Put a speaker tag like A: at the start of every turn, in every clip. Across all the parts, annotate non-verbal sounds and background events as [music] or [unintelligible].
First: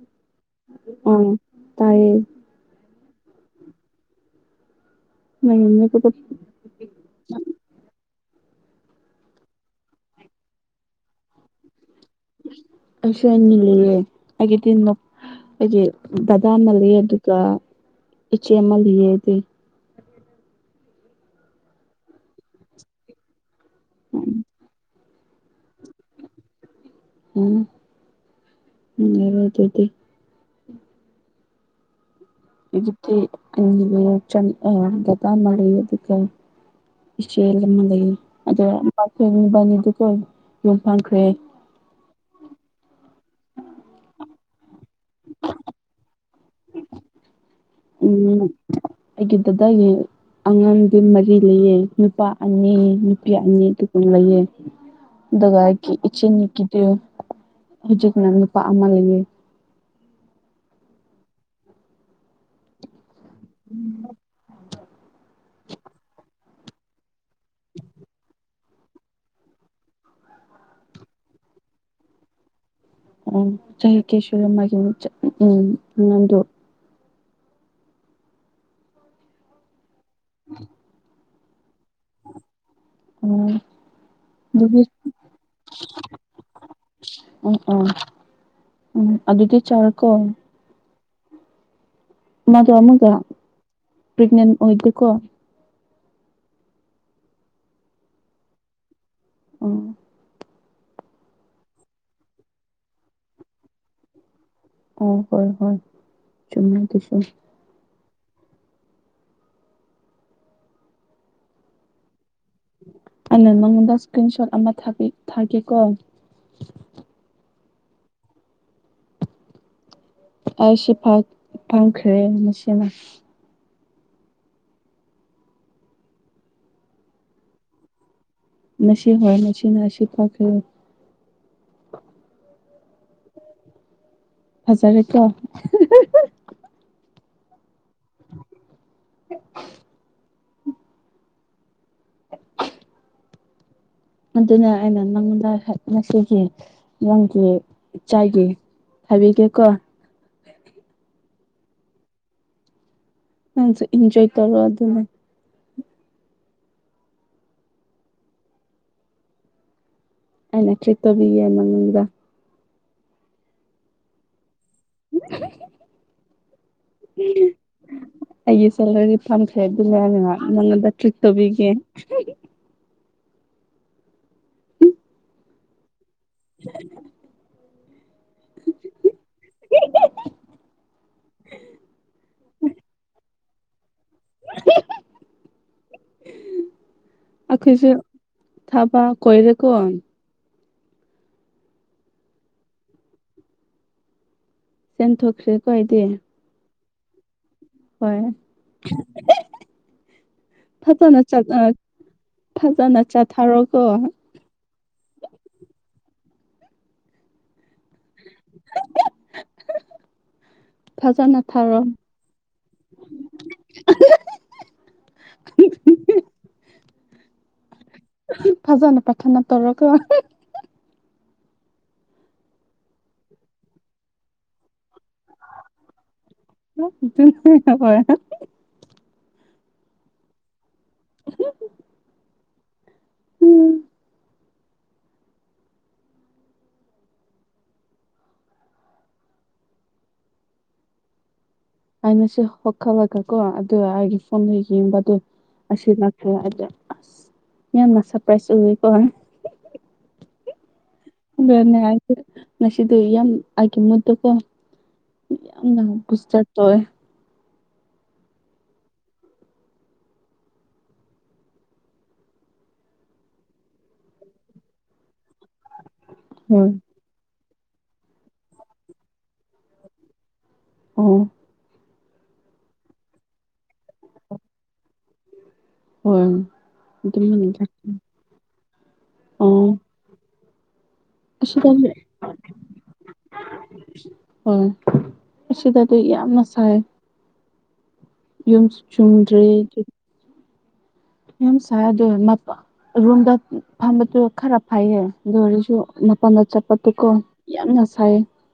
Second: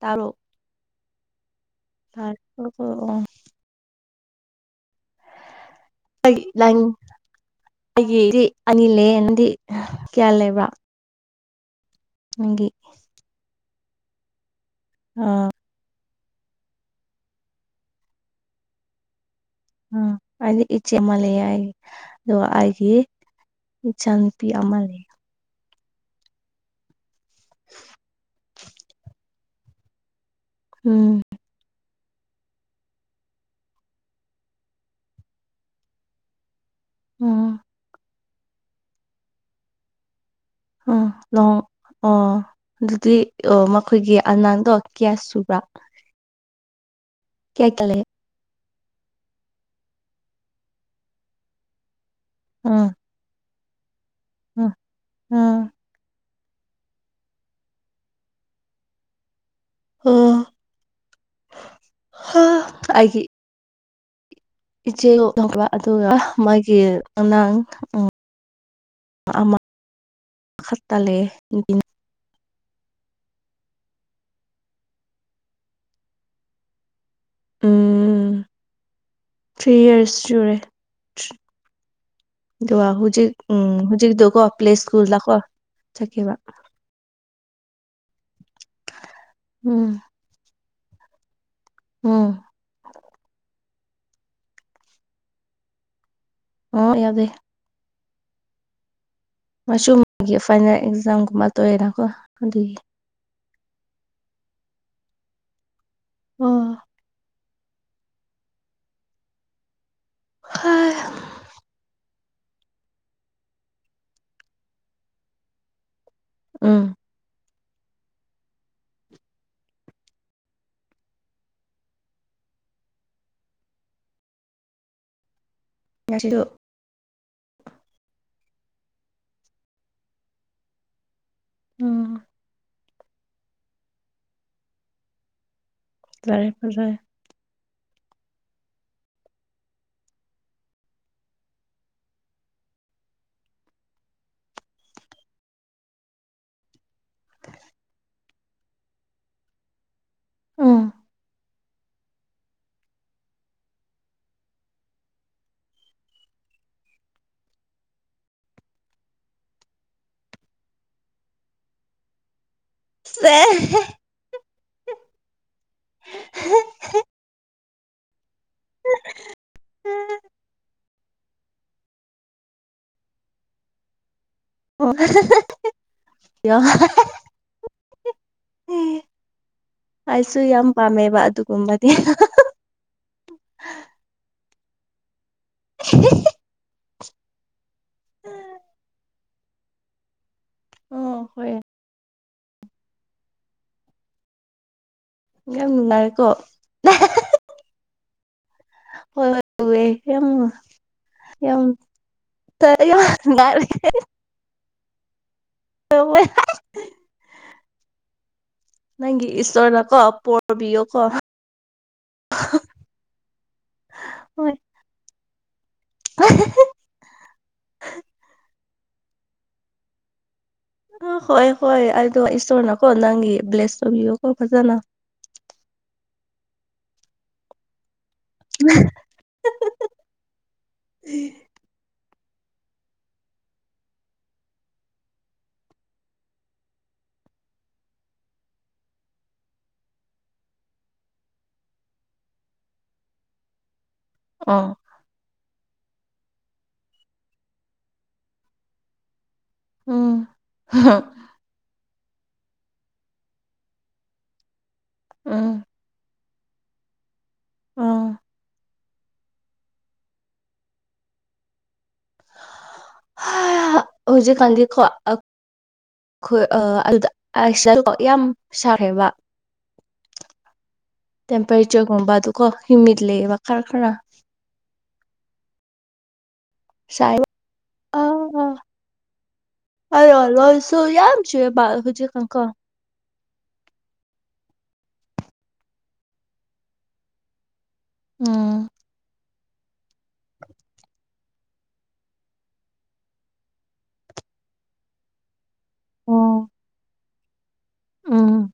A: ꯇꯔꯣꯛ
B: ꯑꯪ ꯇꯥꯏꯌꯦ
A: ꯐ ꯑꯣ
B: ꯃꯌꯨꯝꯗ
A: ꯅꯪꯦ ꯑꯅꯤ ꯂꯩꯌꯦꯅꯗꯤ ꯀꯌꯥ ꯂꯩꯕ꯭ꯔꯥ ꯅꯪꯒꯤ
B: ꯑꯁꯅꯤ ꯂꯩꯦ
A: ꯑꯥ
B: ꯑꯦꯗꯤ ꯕꯗꯥ ꯑꯃ ꯂꯩ ꯑꯗꯨꯒ ꯏꯆꯦ ꯑꯃ ꯂꯩꯌꯦꯗꯤ
A: ꯑ ꯑꯗꯨꯗꯗꯤ ꯏꯆꯦ ꯃꯂ ꯍꯥꯏꯦ ꯑ ꯍꯥꯏꯒꯤꯦ ꯏ ꯆ ꯅꯨꯄꯤꯤ ꯑꯃ ꯂꯩ
B: ꯑꯝ ꯎꯝ ꯌꯥꯔ ꯑꯗꯨꯗꯤ
A: ꯎꯝ
B: ꯏꯛꯇꯦ ꯆꯟ ꯑꯒꯗꯥ ꯃꯦ ꯑꯗꯨꯒ
A: ꯎꯝ
B: ꯏꯆꯦꯜ ꯑꯃ ꯂꯩ ꯑꯗꯣꯏꯅꯤꯗꯨꯀ
A: ꯑ ꯂꯍꯣꯡ ꯑꯣ ꯑꯗꯨꯗꯤ ꯃꯈꯣꯏꯒꯤ ꯑꯉꯥꯡꯗꯣ ꯀꯌꯥꯁꯨꯕ꯭ꯔꯥ
B: ꯎꯝ ꯑꯩꯒꯤ ꯗꯗꯥꯒꯤ ꯑꯉꯥꯡꯗꯤ ꯃꯔꯤ ꯂꯩꯌꯦ ꯅꯨꯄꯥ ꯑꯅꯤ
A: ꯎꯝ
B: ꯅꯨꯄꯤ ꯑꯅꯤ ꯑꯗꯨꯒ ꯂꯩꯌꯦ
A: ꯎꯝ
B: ꯑꯗꯨꯒ
A: ꯎꯝ
B: ꯑꯩ ꯏꯆꯤꯟ ꯀꯗꯤ ꯍꯧꯖꯤꯅ ꯅꯨꯄꯥ ꯑꯃꯥ ꯂꯩ
A: ꯑꯣ ꯍ ꯑꯩꯒꯤ
B: ꯎꯝ
A: ꯏꯆꯦ ꯂꯣꯛꯊꯄ ꯑꯗꯨꯒ ꯃꯥꯒꯤ ꯑꯉꯥꯡ ꯎ ꯈ ꯇꯦ
B: ꯑꯣ ꯆꯍꯤ ꯀꯦꯁꯣꯔ ꯃꯥꯒꯤꯅꯤ ꯎꯝ ꯅꯗꯨ
A: ꯎꯝ ꯊ꯭ꯔꯤ ꯏꯔꯁ ꯌꯨꯔꯦ ꯑꯗꯨꯒ ꯍꯧꯖꯤꯛ
B: ꯑꯣ
A: ꯎꯝ ꯍꯧꯖꯤꯛꯇꯗꯣꯀꯣ ꯄ꯭ꯂꯦ
B: ꯑꯗꯨꯗꯤ
A: ꯁ꯭ꯀꯨꯜꯗꯀꯣ ꯆꯠꯀꯕ
B: ꯎꯝ ꯎꯝ ꯎꯝ ꯑꯗꯨꯗꯤ
A: ꯎꯝ
B: ꯆꯥꯔꯀꯣ
A: ꯎꯝ
B: ꯃꯗꯣ ꯑꯃꯒ ꯄ꯭ꯔꯦꯒꯅꯦꯟ ꯑꯣꯏꯗꯦꯀꯣ
A: ꯑꯣ ꯌꯥꯗꯦ
B: ꯑꯣ
A: ꯃꯁꯨꯒ ꯐꯥꯏꯅꯦꯜ ꯑꯦꯛꯖꯥꯝꯒꯨꯝꯕ ꯇꯣꯏꯑꯦꯅꯀꯣ ꯑꯗꯨꯒꯤ
B: ꯑꯣ ꯍ ꯍ ꯆ
A: ꯑꯣ
B: ꯀꯁꯨ
A: ꯍꯣꯏ
B: ꯑꯅ ꯃꯉꯣꯟꯗ ꯏꯁꯀ꯭ꯔꯤꯟ ꯁꯣꯠ ꯑꯃ ꯊꯥꯒꯦꯀꯣ
A: ꯑꯝ
B: ꯑꯩ ꯁꯤ ꯐ ꯐꯪꯈ꯭ꯔꯦ ꯅꯁꯤꯅ
A: ꯉꯁꯤꯗ
B: ꯃꯁꯤꯁꯤ ꯍꯣꯏ ꯅꯁꯤ ꯅꯅꯥꯁꯤꯄ
A: ꯎ
B: ꯍꯖꯔꯦ ꯀꯣ
A: ꯂꯔꯦ ꯐꯖꯥꯏ
B: [inaudible] ꯑꯗꯨꯅ ꯑꯩꯅ ꯅꯪꯉꯣꯟꯗ ꯉꯁꯤꯒꯤ ꯅꯪꯒꯤ ꯆꯥꯏꯒꯦ ꯊꯕꯤꯒꯦꯀꯣ
A: ꯑꯥ
B: ꯑꯁꯨ ꯏꯟꯖꯣꯌ ꯇꯧꯔꯣ ꯑꯗꯨꯅꯦ ꯑꯩꯅ ꯀ꯭ꯔꯤ ꯇꯕꯤꯒ ꯃꯅꯨꯡꯗ
A: ꯁꯦ
B: ꯑꯩꯒꯤ ꯁꯦꯂꯔꯤ ꯄꯥꯝꯈ꯭ꯔꯦ ꯑꯗꯨ ꯌꯥꯅꯤꯅ ꯅꯪꯉꯣꯟꯗ ꯇ꯭ꯔꯤꯠ ꯇꯧꯕꯤꯒꯦ
A: ꯑ ꯑꯣ ꯀ ꯑꯩꯁꯨ ꯌꯥꯝ ꯄꯥꯝꯃꯦꯕ ꯑꯗꯨꯒꯨꯝꯕꯗꯤ [inaudible]
B: [inaudible]
A: [inaudible]
B: ꯑꯩꯈꯣꯏꯁꯦ ꯊꯥꯕ ꯀꯣꯏꯔꯦꯀꯣ
A: ꯑꯣ ꯍ
B: ꯆꯦꯟꯊꯣꯛꯈ꯭ꯔꯦ
A: ꯌꯥꯝ
B: ꯀꯣꯗꯤ
A: ꯅꯨꯡꯉꯥꯏꯔꯦꯀꯣ
B: ꯍꯣꯏ
A: ꯍꯣꯏ ꯍꯣꯏ ꯎꯋꯦ ꯌꯥꯝ
B: ꯐꯆꯅ ꯆ
A: ꯌꯥꯝ
B: ꯐꯖꯅ
A: ꯌꯥꯝ ꯅꯨꯡꯉꯥꯏꯔꯦ
B: ꯆꯠꯊꯔꯣꯀꯣ
A: ꯍ ꯅꯪꯒꯤ ꯏꯁꯣꯔꯅ ꯀꯣ ꯄꯣꯔꯕꯤꯌꯣ ꯀꯣ
B: ꯐꯖꯅ ꯊꯥꯔꯣ
A: [inaudible] ꯍꯣꯏ
B: ꯐꯖꯅ ꯄꯥꯊꯅ ꯇꯔꯛꯀ
A: ꯍꯣꯏ ꯍꯣꯏ ꯑꯩꯗꯣ ꯏꯁꯣꯔꯅꯀꯣ ꯅꯪꯒꯤ ꯕ꯭ꯂꯦꯁ ꯇꯧꯕꯤꯌꯨ ꯀꯣ ꯐꯖꯅ
B: [unintelligible]
A: ꯑꯦ
B: ꯑꯩꯅ ꯁꯤ [unintelligible] ꯀꯣ ꯑꯗꯨ ꯑꯩꯒꯤ ꯐꯣꯟꯗ
A: ꯑꯥ
B: ꯌꯦꯡꯕꯗ ꯑꯁꯤ ꯂꯥꯛꯈ꯭ꯔꯦ ꯑꯗ ꯑꯁ ꯌꯥꯝꯅ ꯁꯔꯄ꯭ꯔꯥꯏꯖ ꯑꯣꯏꯌꯦꯀꯣ
A: ꯎꯝ
B: ꯑꯗꯨꯅꯦ ꯍꯥꯏꯁꯦ ꯉꯁꯤꯗꯤ ꯌꯥꯝ ꯑꯩꯒꯤ ꯃꯨꯠꯇꯣ ꯀꯣ ꯃꯤ
A: ꯎꯝ
B: ꯌꯥꯝꯅ ꯕꯨꯁꯇꯔ ꯇꯧꯋꯦ
A: ꯎꯝ ꯍꯥ ꯍꯧꯖꯤꯛ ꯀꯥꯟꯗꯤ ꯀꯣ ꯑꯛ ꯈꯨꯜ ꯑ
B: ꯍꯣꯏ
A: ꯑꯗꯨꯗ ꯑꯥꯏꯁ ꯑꯗꯨ ꯀꯣ ꯌꯥꯝ ꯁꯥꯈ꯭ꯔꯦꯕ
B: ꯑꯣ
A: ꯇꯦꯝꯄꯔꯦꯆꯔꯒꯨꯝꯕ ꯗꯨꯀꯣ ꯍꯤꯌꯨꯃꯤꯠ ꯂꯩꯌꯦꯕ ꯈꯔ ꯈꯔ
B: ꯎꯝ
A: ꯁꯥꯏꯕ
B: [unintelligible]
A: ꯑꯥ
B: ꯎꯝ
A: ꯅꯣꯡ ꯌꯥꯝ ꯆꯨꯏꯌꯦꯕ ꯍꯨꯖꯤꯛ ꯀꯥꯟꯀꯣ
B: ꯎꯝ ꯑꯁꯤꯗꯗꯤ ꯌꯥꯝꯅ ꯁꯥꯏ ꯌꯨꯝ
A: ꯎꯝ
B: ꯆꯨꯝꯗ꯭ꯔꯦ ꯑꯩꯗꯤ ꯌꯥꯝ ꯁꯥꯏ ꯑꯗꯨ [unintelligible] ꯔꯨꯝꯗ ꯐꯝꯕꯗꯨ ꯈꯔ ꯐꯩꯌꯦ ꯑꯗꯨ ꯑꯣꯏꯔꯁꯨ ꯗꯨ ꯃꯄꯥꯟꯗ
A: ꯑꯣ
B: ꯆꯠꯄꯇꯤꯀꯣ ꯌꯥꯝꯅ ꯁꯥꯏ
A: ꯎꯝ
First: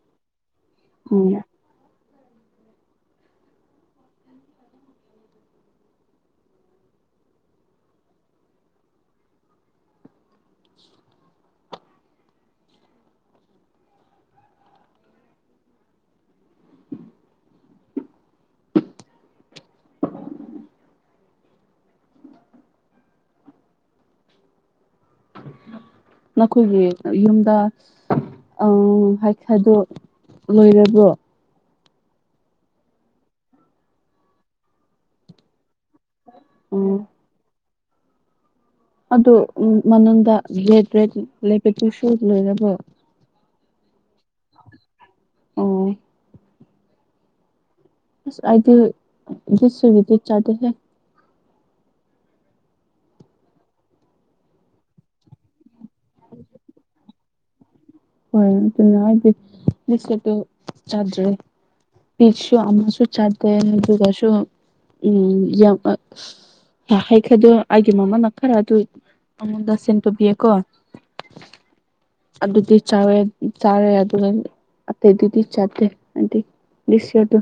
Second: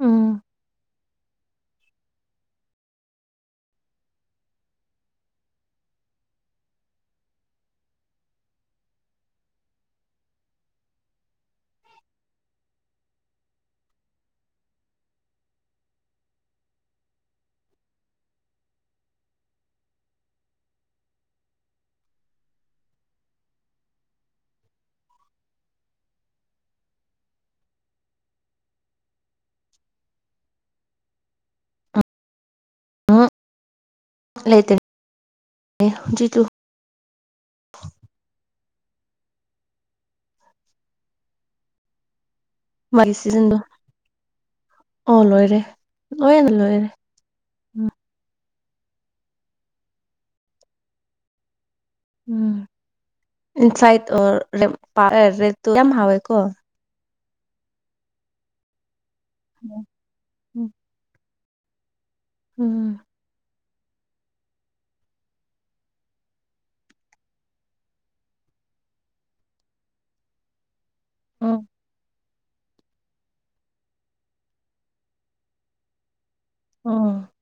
A: ꯎꯝ
B: [unintelligible]
A: [inaudible]
B: ꯅꯈꯣꯏꯒꯤ ꯌꯨꯝꯗ ꯑ ꯍꯩꯈꯥꯗꯣ ꯂꯣꯏꯔꯕ꯭ꯔꯣ
A: [unintelligible] ꯂꯩꯇꯦ ꯍꯧꯖꯤꯛꯇꯨ
B: ꯎꯝ
A: [unintelligible]
B: ꯑꯗꯨ ꯃꯅꯨꯡꯗ ꯔꯦꯠ ꯔꯦꯠ ꯂꯩꯕꯗꯨꯁꯨ ꯂꯣꯏꯔꯕꯣ
A: ꯃꯒꯤ ꯁꯤꯖꯟꯗꯨ ꯑꯣ ꯂꯣꯏꯔꯦ
B: ꯑꯣ
A: ꯂꯣꯏꯔꯅ ꯂꯣꯏꯔꯦ ꯎꯝ
B: ꯑꯩꯗꯤ [unintelligible] ꯆꯥꯗꯦꯍꯦ
A: ꯎꯝ ꯏꯟꯁꯥꯏꯗ ꯑꯣꯔ [unintelligible] ꯔꯦꯗ ꯇꯣ ꯌꯥꯝ ꯍꯥꯎꯏꯀꯣ
B: ꯍꯣꯏ ꯑꯗꯨꯅ ꯍꯥꯏꯗꯤ ꯕꯥꯢꯀꯨꯠꯇꯨ ꯆꯥꯗ꯭ꯔꯤ ꯄꯤꯆꯁꯁꯨ
A: ꯎꯝ
B: ꯑꯃꯁꯨ ꯆꯥꯗꯦ ꯂꯤꯝꯕꯨꯒꯁꯨ ꯎꯝ ꯌꯥꯝ ꯑꯥ ꯌꯥ ꯍꯩꯈꯥꯗꯣ ꯑꯩꯒꯤ ꯃꯃꯥꯅ ꯈꯔ ꯑꯗꯨ ꯑꯩꯉꯣꯟꯗ ꯁꯦꯟ ꯇꯧꯕꯤꯌꯦꯀꯣ
A: ꯑꯥ
B: ꯑꯗꯨꯗꯤ ꯆꯥꯔꯦ ꯆꯥꯔꯦ ꯑꯗꯨ ꯑꯇꯩꯗꯨꯗꯤ ꯆꯥꯗꯦ ꯑꯩꯗꯤ ꯗꯤꯁ ꯏꯌꯔ ꯗꯣ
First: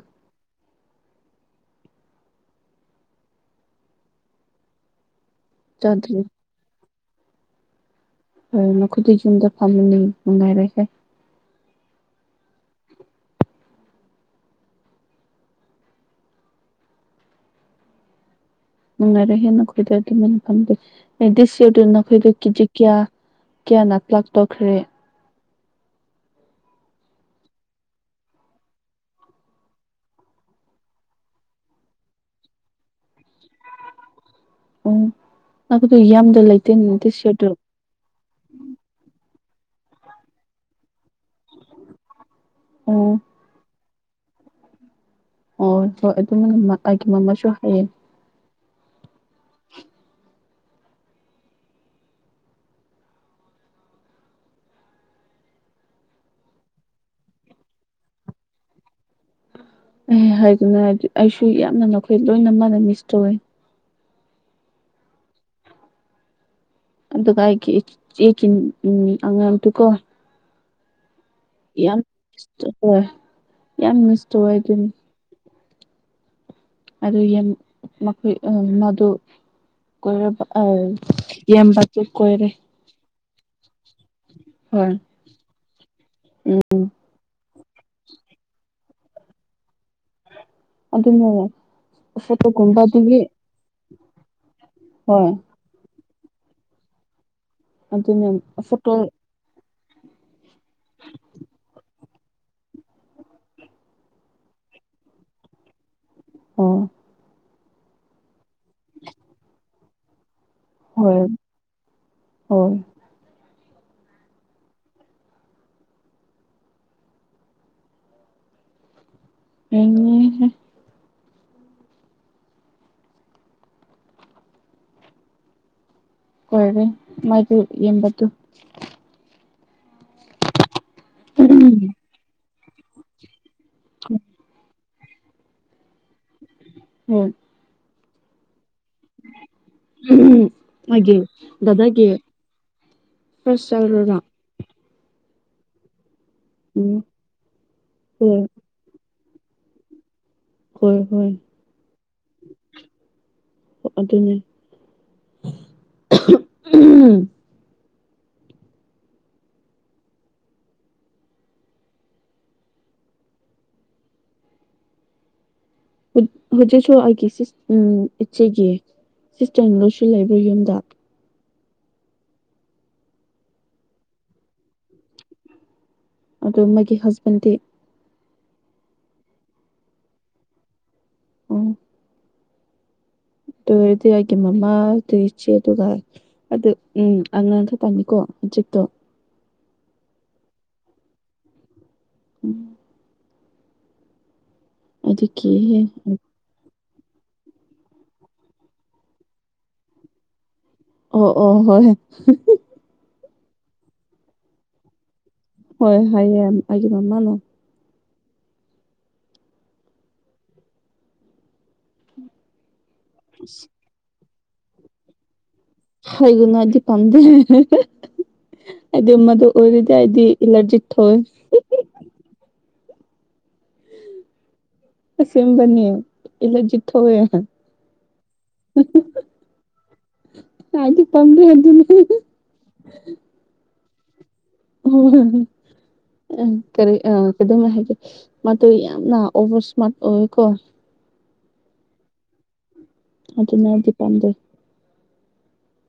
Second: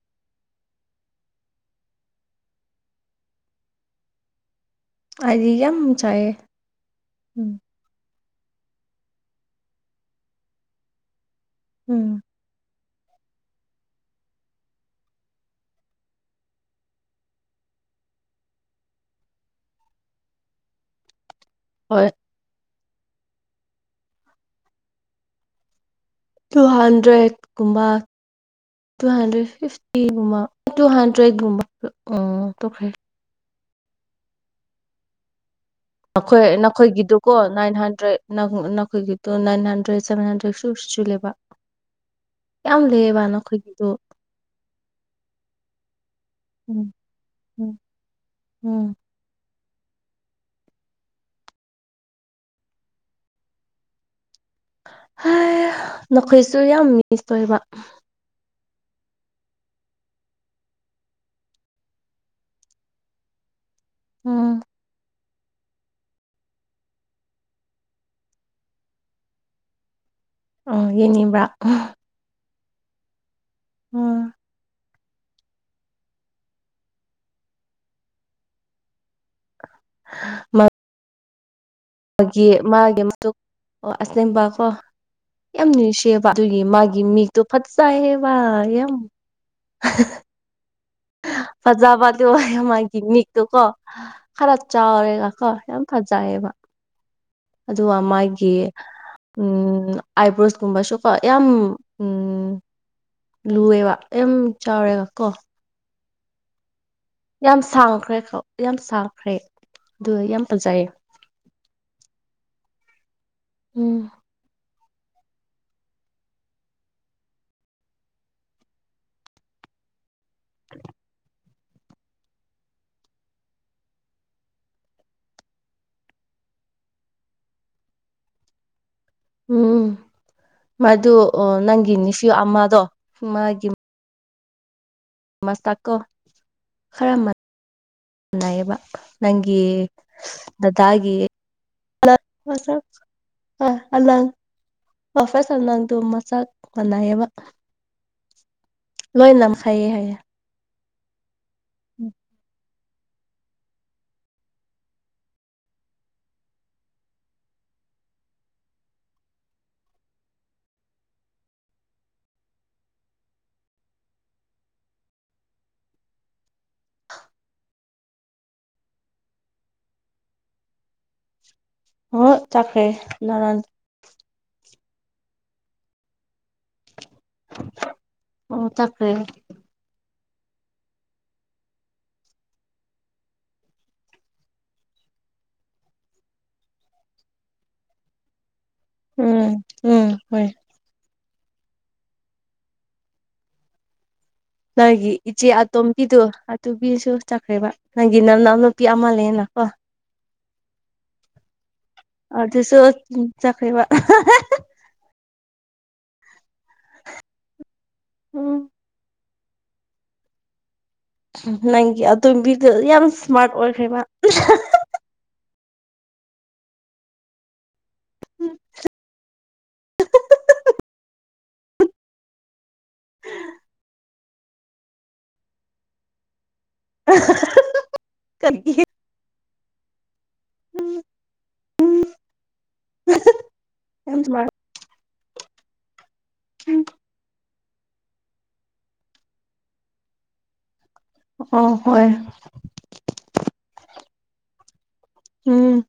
A: ꯑꯩꯗꯤ ꯌꯥꯝ
B: ꯆꯥꯗ꯭ꯔꯤ
A: ꯆꯥꯏꯌꯦ ꯎꯝ
B: ꯑꯥ ꯅꯈꯣꯏꯗꯤ ꯌꯨꯝꯗ ꯐꯝꯕꯅꯤ ꯅꯨꯡꯉꯥꯏꯔꯣꯢꯗ
A: ꯎꯝ
B: ꯅꯨꯡꯉꯥꯏꯔꯦꯍꯦ ꯅꯈꯣꯏꯗꯤ ꯑꯗꯨꯃꯥꯏꯅ ꯐꯝꯗꯤ ꯗꯤꯁ ꯏꯌꯔꯗꯣ
A: ꯍꯣꯏ
B: ꯅꯈꯣꯏꯗꯣ ꯈꯤꯖꯤꯛ ꯀꯌꯥ ꯀꯌꯥꯅ ꯂꯥꯛ ꯇꯣꯛꯈ꯭ꯔꯦ
A: ꯇꯨ ꯍꯟꯗ꯭ꯔꯦꯠ ꯀꯨꯝꯕ ꯇꯨ ꯍꯟꯗ꯭ꯔꯦꯠ ꯐꯤꯐꯇꯤꯒꯨꯝꯕ ꯇꯨ ꯍꯟꯗ꯭ꯔꯦꯠꯀꯨꯝꯕ ꯑ ꯇꯧꯈ꯭ꯔꯦ
B: ꯎꯝ
A: ꯅꯈꯣꯏ ꯅꯈꯣꯏꯒꯤꯗꯨꯀꯣ ꯅꯥꯏꯟ ꯍꯟꯗ꯭ꯔꯦꯠ ꯅꯈꯣꯏꯒꯤ ꯇꯣ ꯅꯥꯏꯟ ꯍꯟꯗ꯭ꯔꯦꯗ ꯁꯚꯦꯟ ꯍꯟꯗ꯭ꯔꯦꯗꯁꯨ ꯁꯨꯂꯦꯕ ꯌꯥꯝ
B: ꯑꯣ
A: ꯂꯩꯌꯦꯕ ꯅꯈꯣꯏꯒꯤ ꯑꯗꯨ
B: ꯍꯣꯏ ꯍꯣꯏ ꯑꯗꯨꯃꯥꯏꯅ ꯑꯩꯒꯤ ꯃꯃꯥꯁꯨ ꯍꯥꯏꯌꯦ
A: ꯎꯝ ꯍꯥꯏ ꯅꯈꯣꯏꯁꯨ ꯌꯥꯝ ꯃꯤꯁ ꯑꯣꯏꯕ
B: ꯑꯝ ꯍꯥꯏꯒꯅꯨ ꯍꯥꯏꯗꯤ ꯑꯩꯁꯨ ꯌꯥꯝꯅ ꯅꯈꯣꯏ ꯂꯣꯏꯅ ꯃꯥꯛ ꯃꯤꯁ ꯇꯧꯋꯦ
A: ꯎꯝ
B: ꯑꯗꯨꯗ ꯀꯥꯏ ꯀ ꯎꯝ ꯑꯥꯡ ꯇꯨꯀꯣ
A: ꯑ ꯌꯦꯡꯅꯤꯡꯕ꯭ꯔꯥ
B: ꯍ ꯌꯥꯝ
A: ꯎꯝ
B: ꯃꯤꯁꯇ ꯑꯣꯏꯏ ꯑꯗꯨꯅꯤ ꯑꯗꯨ ꯃꯈꯣꯏ ꯃꯗꯨ ꯀꯣꯏꯔꯕ ꯌꯦꯕꯛꯇ
A: ꯃꯥꯒꯤ
B: ꯀꯣꯏꯔꯦ
A: ꯃꯥꯒꯤ ꯑꯣ ꯑꯁꯅꯦꯝꯕꯥ ꯀꯣ
B: ꯍꯣꯏ
A: ꯌꯥꯝ ꯁꯦꯕ
B: ꯎꯝ
A: ꯑꯗꯨꯒꯤ ꯃꯥꯒꯤ ꯃꯤꯛꯇꯣ ꯐꯠ ꯁꯥꯍꯦ ꯋꯥ ꯑ
B: ꯑꯗꯨꯅ
A: ꯐꯖꯕꯗꯤ
B: ꯐꯣꯇꯣꯒꯨꯝꯕꯗꯨꯒꯤ
A: ꯃꯥꯒꯤꯅꯤꯛꯇꯣ ꯀꯣ ꯈꯔ ꯆꯥꯎꯔꯦꯒ
B: ꯍꯣꯏ
A: ꯀꯣ ꯌꯥꯝ ꯊꯖꯕ ꯑꯗꯨꯒ
B: ꯑꯗꯨꯅ
A: ꯃꯥꯒꯤ
B: ꯐꯣꯇꯣ
A: ꯎꯝ ꯎꯝ ꯑꯥꯏꯕ꯭ꯔꯣꯁꯀꯨꯝꯕꯁꯨ ꯀꯣ ꯌꯥꯝ ꯎꯝ ꯂꯨꯑꯦꯕ ꯌꯥꯝ ꯆꯥꯎꯔꯦꯕ ꯀꯣ
B: ꯑꯣ
A: ꯌꯥꯝ ꯁꯥꯡꯈ꯭ꯔꯦ ꯌꯥꯝ ꯁꯥꯡꯈ꯭ꯔꯦ ꯑꯗꯨ ꯌꯥꯝ ꯐꯖꯩꯌꯦ
B: ꯍꯣꯏ ꯍꯣꯏ
A: ꯎꯝ
B: ꯎ
A: [unintelligible]
B: ꯀꯣꯏꯔꯦ ꯃꯗꯨ ꯌꯦꯕꯗꯨ
A: ꯎꯝ ꯃꯗꯨ ꯅꯪꯒꯤ ꯅꯤꯁꯨ ꯑꯃꯥꯗꯣ ꯃꯥꯒꯤ
B: ꯎꯝ
A: ꯃꯁꯇꯥꯛꯀꯣ
B: ꯍꯣꯏ
A: ꯈꯔꯅꯥꯏꯌꯦꯕ ꯅꯪꯒꯤ ꯗꯗꯒꯦ
B: ꯃꯥꯒꯤ ꯐꯔ ꯆꯂꯨꯔ
A: ꯑꯣ ꯐꯁ ꯅꯪꯗꯣ ꯃꯆꯥꯥꯛ ꯃꯅꯥꯏꯌꯦꯕ
B: ꯍꯣꯏ
A: ꯂꯣꯏ ꯅꯝ ꯈꯥꯏꯌꯦ ꯍꯥꯏꯥꯏꯌꯦ
B: ꯍꯣꯏ ꯍꯣꯏ
A: ꯎꯝ
B: ꯑꯗꯨ ꯑꯗꯨꯅꯦ ꯎꯝ ꯍꯧꯖꯤꯦꯁꯨꯒ ꯁꯤ ꯎꯝ ꯏꯆꯦꯒꯤ ꯁꯤꯁꯇꯔꯅ ꯂꯣꯏꯁꯨ ꯂꯩꯕ꯭ꯔꯥ ꯌꯨꯝꯗ
A: ꯍ ꯆꯥꯛꯈ꯭ꯔꯦ ꯂꯔ
B: ꯑꯣ ꯃꯥꯒꯤ ꯍꯁꯕꯦꯟꯗꯤ
A: ꯑꯣ ꯇ ꯐꯔꯦ
B: ꯎꯝ ꯑꯗꯨ ꯑꯣꯏꯔꯗꯤ ꯑꯩꯒꯤ ꯃꯃꯥ ꯑꯗꯨꯏ ꯏꯆꯦ ꯑꯗꯨꯒ ꯑꯗꯨ ꯎꯝ ꯑꯉꯥꯡ ꯈ ꯄꯥꯃꯤꯀꯣ ꯎꯆꯤꯛꯇꯣ
A: ꯎꯝ ꯎꯝ ꯍꯣꯏ
B: ꯎꯝ
A: ꯅꯪꯒꯤ
B: ꯑꯩꯗꯤ
A: ꯏꯆꯦ
B: ꯀꯤꯍꯦ
A: ꯇꯣꯀꯗꯨꯣ ꯑ ꯅꯨꯄꯤꯁꯨ ꯆꯠꯈ꯭ꯔꯦꯕ ꯅꯪꯒꯤ ꯅꯪꯅ ꯅꯨꯄꯤ ꯑꯃꯂꯅ ꯀꯣ
B: ꯑꯣ ꯑꯣ ꯍꯣꯏ
A: ꯆꯈꯩꯕ
B: ꯍꯣꯏ ꯍꯥꯏꯌꯦ ꯑꯩꯒꯤ ꯃꯃꯥꯅꯣ
A: ꯎꯝ ꯅꯪꯒꯤ ꯑꯇꯣꯝꯕꯤꯗ ꯌꯥꯝ ꯏꯁꯃꯥꯔꯠ ꯑꯣꯏꯈ꯭ꯔꯦꯕ
B: ꯍꯥꯏꯒꯨꯅꯗꯤ ꯄꯝꯗꯦ ꯍꯥꯏꯗꯤ ꯃꯗꯨ ꯑꯣꯏꯔꯗꯤ ꯍꯥꯏꯗꯤ ꯑꯦꯂꯔꯖꯤ ꯊꯣꯛꯣꯏ
A: ꯎ
B: ꯁꯦꯝꯄꯅꯤ ꯏꯂꯖꯤꯊꯣ
A: ꯀꯔꯤꯒꯤ ꯎꯝ
B: ꯇꯥꯏꯗꯤ ꯐꯝꯗ ꯍꯥꯏ ꯑꯗꯨ
A: ꯎꯝ ꯌꯥꯝ ꯃꯥ
B: ꯀꯔꯤ ꯑ ꯑꯗꯨꯝ ꯍꯥꯏꯒꯦ ꯃꯗꯨ ꯌꯥꯝꯅ ꯑꯣꯚꯔ ꯏꯁꯃꯥꯔꯠ ꯑꯣꯏꯀꯣ
A: ꯑꯣ ꯍꯣꯏ
B: ꯑꯗꯨꯅꯗꯤ ꯄꯥꯝꯖꯩ
A: ꯎꯝ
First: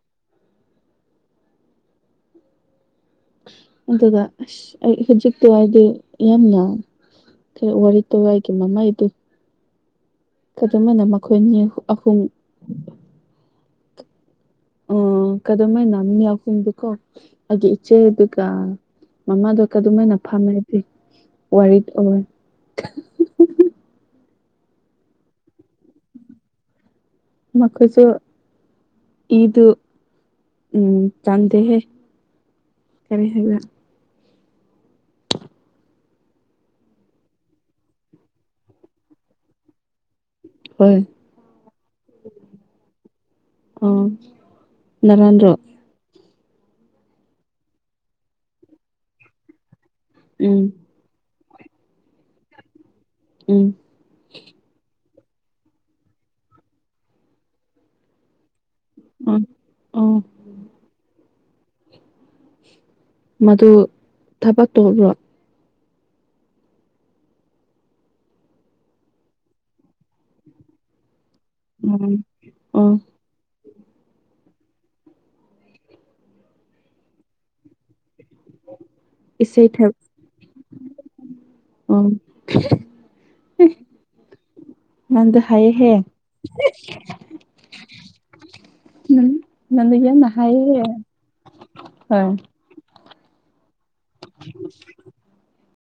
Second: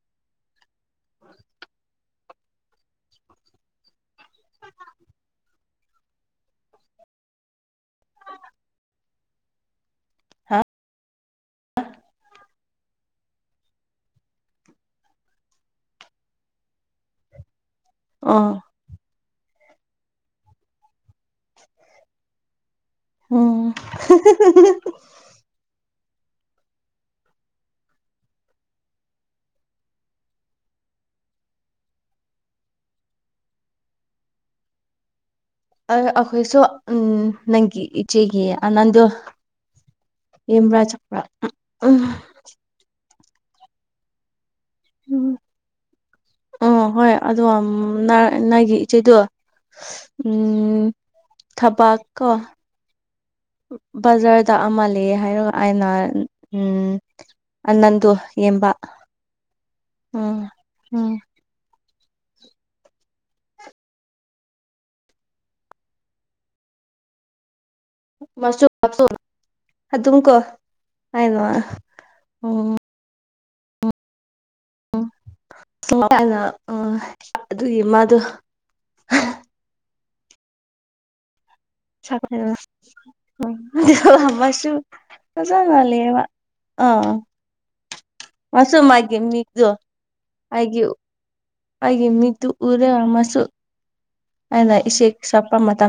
B: ꯑꯗꯨꯒ ꯑꯁ ꯑꯩ ꯍꯧꯖꯤꯛꯇꯣ ꯍꯥꯏꯗꯤ ꯌꯥꯝꯅ ꯀ ꯋꯥꯔꯤꯔ ꯇ ꯍꯥꯏ ꯀꯦ ꯃꯃ ꯏꯗꯨ ꯑꯗꯨꯃꯅ ꯃꯈꯣꯏꯅꯤ ꯑꯍꯨꯝ ꯑ ꯀꯗꯍꯥꯏ ꯅꯃꯤ ꯌꯥꯎꯐꯝꯨꯝꯗꯨꯀꯣ ꯑꯩꯒꯤ ꯏꯆꯦ ꯑꯗꯨꯒ
A: ꯑꯣ
B: ꯃꯃꯥꯗꯣ ꯀꯝꯃꯥꯏꯅ ꯐꯝꯃꯦꯗꯤꯦ ꯋꯥꯔꯤ ꯑꯣꯏ
A: ꯎꯝ
B: ꯃꯈꯣꯏꯁꯨ ꯏꯗꯨ ꯆꯥꯟꯗꯦꯦ ꯀꯔꯤ ꯍꯥꯏꯕ
A: ꯑ ꯑꯩꯈꯣꯏꯁꯨ ꯎꯝ ꯅꯪꯒꯤ ꯏꯆꯦꯒꯤ ꯑꯅꯟꯗ ꯍꯦꯝ꯭ꯔꯥ
B: ꯍꯣꯏ
A: ꯆꯄ꯭ꯔꯥ ꯎ
B: ꯑ ꯅꯔꯟ꯭ꯔꯣ
A: ꯎ ꯍꯣꯏ ꯑꯗꯣ ꯅꯅꯥꯒꯤ ꯏꯆꯦꯗꯣ ꯎꯝ ꯊꯕ ꯀꯣ
B: ꯎꯝ
A: ꯕꯖꯔꯗ ꯑꯃꯜ ꯍꯥꯏꯔꯒ ꯑꯩꯅ ꯎꯝ ꯑꯅꯟꯗꯣ ꯌꯦꯡꯕ
B: ꯑ ꯑ
A: ꯎꯝ ꯎꯝ
B: ꯃꯗꯨ ꯊꯕꯛ ꯇꯧꯕ꯭ꯔꯣ
A: ꯃꯥꯁ ꯋꯥꯆ ꯑ ꯑꯗꯨꯝꯀ ꯍꯥꯏꯅ ꯋꯥ
B: ꯎꯝ
A: ꯎꯝ
B: ꯑꯣ
A: ꯎꯝ ꯁꯃꯅ ꯎ ꯑꯗꯨꯒꯤ ꯃꯥꯗꯣ
B: ꯏꯁꯩꯩ ꯊꯔ
A: ꯃꯁꯨ
B: ꯅꯪꯗ ꯍꯥꯏꯌꯦꯍꯦ
A: ꯆꯥꯡꯉꯂ ꯑꯥ ꯃꯁꯨꯨꯝꯒꯦ
B: ꯅꯪ
A: ꯃꯤꯗ
B: ꯅꯪꯗ ꯌꯥꯝꯅ ꯍꯥꯏꯌꯦꯍꯦ
A: ꯍꯥꯏꯌꯨ ꯍꯥꯏꯦ
B: ꯍꯣꯏ
A: ꯃꯤ ꯇ ꯎꯔꯦ ꯃꯁꯨ ꯍꯥꯏꯅ ꯏꯦ ꯁꯞꯄ ꯃ ꯇ